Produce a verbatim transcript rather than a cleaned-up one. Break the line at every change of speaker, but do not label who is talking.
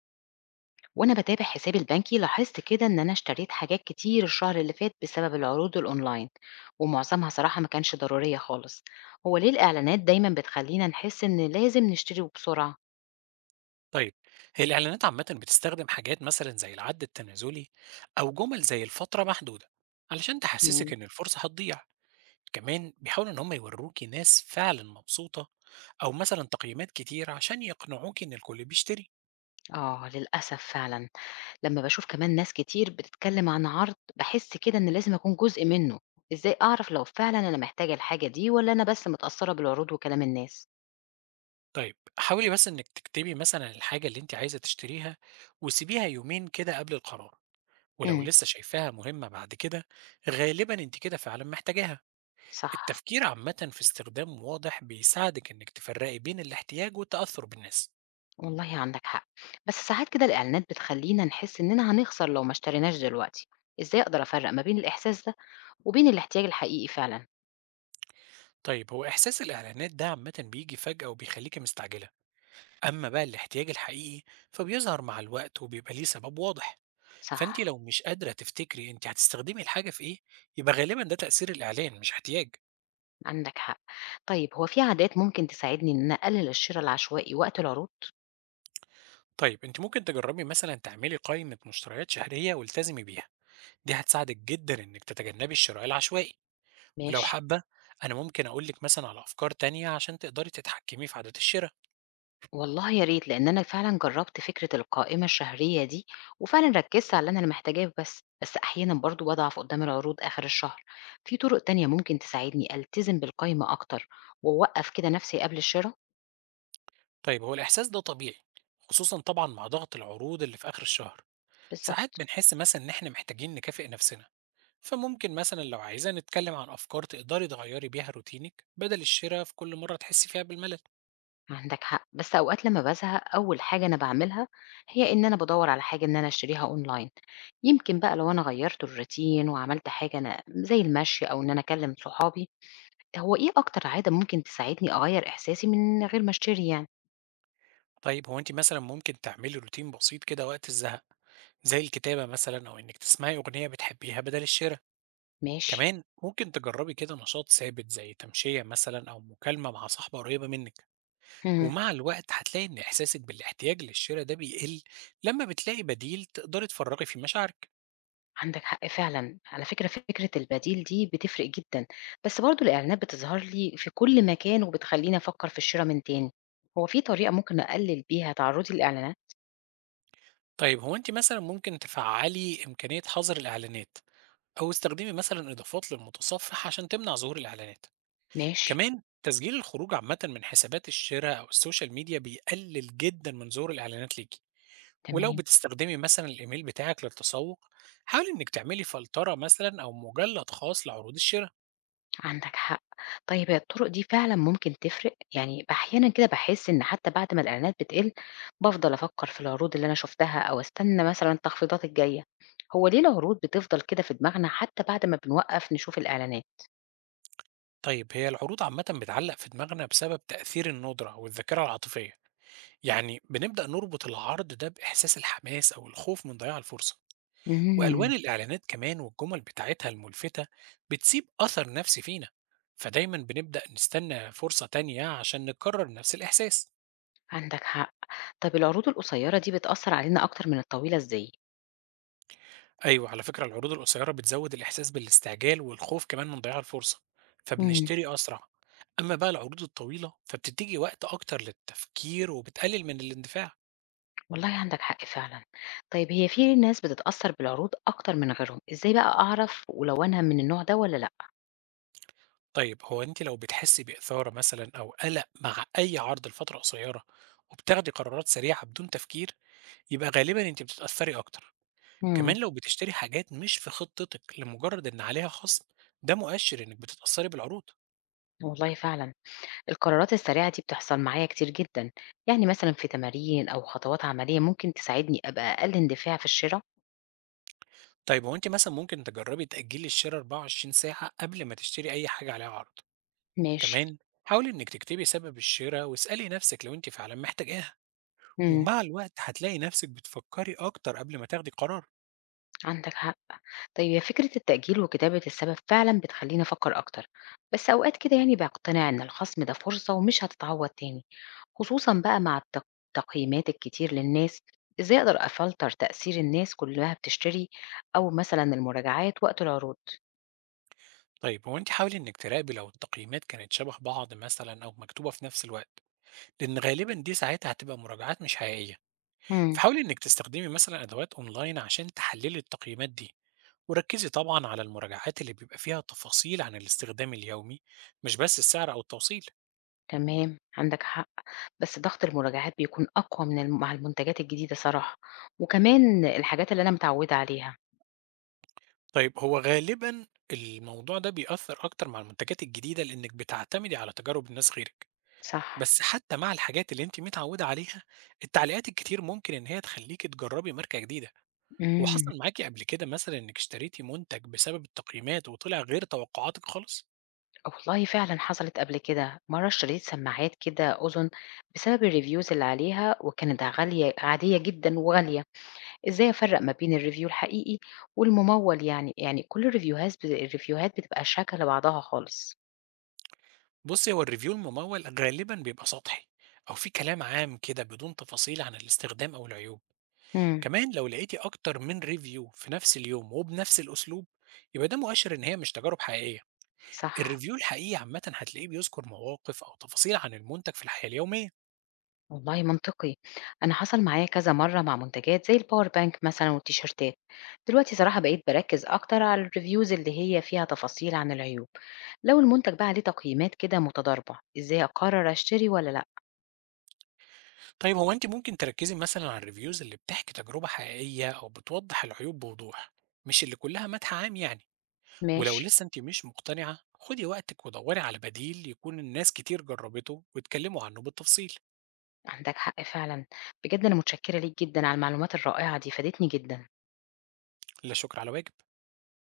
وانا بتابع حسابي البنكي لاحظت كده ان انا اشتريت حاجات كتير الشهر اللي فات بسبب العروض الاونلاين. ومعظمها صراحة ما كانش ضرورية خالص. هو ليه الاعلانات دايما بتخلينا نحس ان لازم نشتري وبسرعة؟
طيب، هي الإعلانات عامة بتستخدم حاجات مثلا زي العد التنازلي أو جمل زي الفترة محدودة علشان تحسسك
مم.
إن الفرصة هتضيع. كمان بيحاولوا إن هم يوروكي ناس فعلا مبسوطة أو مثلا تقييمات كتير عشان يقنعوكي إن الكل بيشتري.
اه، للأسف فعلا. لما بشوف كمان ناس كتير بتتكلم عن عرض بحس كده ان لازم اكون جزء منه. ازاي اعرف لو فعلا انا محتاجة الحاجة دي ولا انا بس متأثرة بالعروض وكلام الناس؟
طيب حاولي بس إنك تكتبي مثلا الحاجة اللي أنت عايزة تشتريها وسيبيها يومين كده قبل القرار، ولو
امم.
لسه شايفاها مهمة بعد كده غالبا أنت كده فعلا محتاجاها.
صح.
التفكير عامة في استخدام واضح بيساعدك إنك تفرقي بين الاحتياج والتأثر بالناس.
والله عندك حق. بس ساعات كده الإعلانات بتخلينا نحس إننا هنخسر لو ما اشتريناش دلوقتي. إزاي أقدر أفرق ما بين الإحساس ده وبين الاحتياج الحقيقي فعلا؟
طيب، هو إحساس الإعلانات ده عامة بيجي فجأة وبيخليك مستعجلة، أما بقى الاحتياج الحقيقي فبيظهر مع الوقت وبيبقى ليه سبب واضح، فأنت
صح.
لو مش قادرة تفتكري أنت هتستخدمي الحاجة في إيه، يبقى غالبا ده تأثير الإعلان مش احتياج.
عندك حق. طيب هو في عادات ممكن تساعدني إن أنا أقلل الشراء العشوائي وقت العروض؟
طيب أنت ممكن تجربي مثلا تعملي قائمة مشتريات شهرية والتزمي بيها، دي هتساعدك جدا إنك تتجنبي الشراء العشوائي. ولو
ماشي.
حابة، أنا ممكن أقولك مثلا على أفكار تانية عشان تقدري تتحكمي في عادات الشراء.
والله يا ريت، لأن أنا فعلا جربت فكرة القائمة الشهرية دي وفعلا ركزت على اللي أنا محتاجاه بس، بس أحيانا برضو بضعف قدام العروض آخر الشهر. في طرق تانية ممكن تساعدني ألتزم بالقائمة أكتر وأوقف كده نفسي قبل الشراء؟
طيب، هو الإحساس ده طبيعي، خصوصا طبعا مع ضغط العروض اللي في آخر الشهر. ساعات
بالظبط.
بنحس مثلا إن إحنا محتاجين نكافئ نفسنا، فممكن مثلا لو عايزة نتكلم عن أفكار تقدري تغيري بيها روتينك بدل الشراء في كل مرة تحسي فيها بالملل.
عندك حق. بس اوقات لما بزهق، اول حاجه انا بعملها هي ان انا بدور على حاجه ان انا اشتريها اونلاين. يمكن بقى لو انا غيرت الروتين وعملت حاجه انا زي المشي او ان انا اكلم صحابي. هو ايه اكتر عاده ممكن تساعدني اغير احساسي من غير ما اشتري يعني؟
طيب، هو أنت مثلا ممكن تعملي روتين بسيط كده وقت الزهق، زي الكتابة مثلا أو إنك تسمعي أغنية بتحبيها بدل الشراء.
ماشي.
كمان ممكن تجربي كده نشاط ثابت زي تمشية مثلا أو مكالمة مع صاحبة قريبة منك.
امم.
ومع الوقت هتلاقي إن إحساسك بالاحتياج للشراء ده بيقل لما بتلاقي بديل تقدري تفرغي فيه مشاعرك.
عندك حق فعلا، على فكره فكره البديل دي بتفرق جدا. بس برضو الاعلانات بتظهر لي في كل مكان وبتخليني افكر في الشراء من تاني. هو في طريقه ممكن اقلل بيها تعرضي للاعلانات؟
طيب، هو أنت مثلا ممكن تفعلي إمكانية حظر الإعلانات، أو استخدمي مثلا إضافات للمتصفح عشان تمنع ظهور الإعلانات.
ماشي.
كمان تسجيل الخروج عامة من حسابات الشراء أو السوشيال ميديا بيقلل جدا من ظهور الإعلانات ليكي. ولو
تمام.
بتستخدمي مثلا الايميل بتاعك للتسوق، حاولي انك تعملي فلترة مثلا او مجلد خاص لعروض الشراء.
عندك حق. طيب هي الطرق دي فعلا ممكن تفرق؟ يعني احيانا كده بحس ان حتى بعد ما الاعلانات بتقل بفضل افكر في العروض اللي انا شفتها او استنى مثلا التخفيضات الجايه. هو ليه العروض بتفضل كده في دماغنا حتى بعد ما بنوقف نشوف الاعلانات؟
طيب، هي العروض عامة بتعلق في دماغنا بسبب تأثير الندرة والذاكرة العاطفية، يعني بنبدأ نربط العرض ده بإحساس الحماس أو الخوف من ضياع الفرصة. وألوان
امم.
الإعلانات كمان والجمل بتاعتها الملفتة بتسيب أثر نفسي فينا، فدايما بنبدأ نستنى فرصة تانية عشان نكرر نفس الإحساس.
عندك حق. طب العروض القصيره دي بتاثر علينا اكتر من الطويله ازاي؟
أيوه، على فكرة العروض القصيّرة بتزوّد الإحساس بالاستعجال والخوف كمان من ضياع الفرصة،
امم.
فبنشتري أسرع. أمّا بقى العروض الطويلة، فبتدّيكِ وقت أكتر للتفكير وبتقلل من الاندفاع.
والله عندك حق فعلا. طيب هي في ناس بتتاثر بالعروض اكتر من غيرهم؟ ازاي بقى اعرف ولو انا من النوع ده ولا لا؟
طيب، هو أنتِ لو بتحسّي بإثارة مثلًا أو قلق مع أي عرض لفترة قصيّرة وبتاخدي قرارات سريعة بدون تفكير، يبقى غالبًا أنتِ بتتأثّري أكتر. كمان
امم.
لو بتشتري حاجات مش في خطتِك لمجرّد إن عليها خَصْم، ده مؤشِّر إنِّك بتتأثّري بالعروض.
والله فعلا. القرارات السريعة دي بتحصل معايا كتير جدًا، يعني مثلًا في تمارين أو خطوات عملية ممكن تساعدني أبقى أقل اندفاع في الشِرا؟
طيب، هو أنتِ مثلًا ممكن تجرّبي تأجّلي الشِرا أربعة وعشرين ساعة قبل ما تشتري أي حاجة عليها عرض،
ماشي،
كمان حاولي إنِّك تكتبي سبب الشِرا واسألي نَفْسِك لو أنتِ فعلًا محتاجاها،
إمم،
ومع الوقت هتلاقي نَفْسِك بتفكّري أكتر قبل ما تاخدي قرار.
عندك حق. طيب هي فكرة التأجيل وكتابة السبب فعلًا بتخلّيني أفكّر أكتر، بس أوقات كده يعني باقتنع إن الخصم ده فرصة ومش هتتعوّض تاني، خصوصًا بقى مع التق التقييمات الكتير للناس. إزاي أقدر أفلتر تأثير الناس كُلّها بتشتري أو مثلًا المراجعات وقت العروض؟
طيب، هو أنتِ حاولي إنِّك تراقبي لو التقييمات كانت شَبه بعض مثلًا أو مكتوبة في نَفْس الوقت، لإن غالبًا دي ساعتها هتبقى مراجعات مش حقيقية،
إمم.
فحاولي إنِّك تستخدمي مثلًا أدوات أونلاين عشان تحلّلي التقييمات دي. وركزي طبعا على المراجعات اللي بيبقى فيها تفاصيل عن الاستخدام اليومي مش بس السعر أو التوصيل.
تمام، عندك حق. بس ضغط المراجعات بيكون أقوى من الم مع المنتجات الجديدة صراحة، وكمان الحاجات اللي أنا متعودة عليها.
طيب، هو غالبا الموضوع ده بيأثر أكتر مع المنتجات الجديدة لأنك بتعتمدي على تجارب الناس غيرك.
صح،
بس حتى مع الحاجات اللي انت متعودة عليها، التعليقات الكتير ممكن ان هي تخليكي تجربي ماركة جديدة. هو
إمم،
حصل معاكي قبل كده مثلا انك اشتريتي منتج بسبب التقييمات وطلع غير توقعاتك خالص؟
والله فعلًا حصلت قبل كده. مرة اشتريت سماعات كده أذن بسبب الreviews اللي عليها، وكانت غالية عادية جدًا وغالية. إزاي أفرّق ما بين الreview الحقيقي والممول يعني؟ يعني كل الريفيوهاز الريفيوهات بتبقى شاكة لبعضها خالص.
بصي، هو الريفيو الممول غالبا بيبقى سطحي او في كلام عام كده بدون تفاصيل عن الاستخدام او العيوب.
إمم،
كمان لو لقيتي أكتر من ريفيو في نفس اليوم وبنفس الأسلوب، يبقى ده مؤشر إن هي مش تجارب حقيقية.
صح.
الريفيو الحقيقي عامة هتلاقيه بيذكر مواقف أو تفاصيل عن المنتج في الحياة اليومية.
والله منطقي. انا حصل معايا كذا مره مع منتجات زي الباور بانك مثلا والتيشيرتات. دلوقتي صراحه بقيت بركز اكتر على الريفيوز اللي هي فيها تفاصيل عن العيوب. لو المنتج بقى عليه تقييمات كده متضاربه ازاي اقرر اشتري ولا لا؟
طيب، هو أنت ممكن تركزي مثلا على الريفيوز اللي بتحكي تجربة حقيقية أو بتوضح العيوب بوضوح، مش اللي كلها مدح عام يعني. ولو
ماشي.
لسه أنت مش مقتنعة خدي وقتك ودوري على بديل يكون الناس كتير جربته واتكلموا عنه بالتفصيل.
عندك حق فعلا. بجد انا متشكره ليك جدا على المعلومات الرائعه دي، فادتني جدا.
لا شكر على واجب.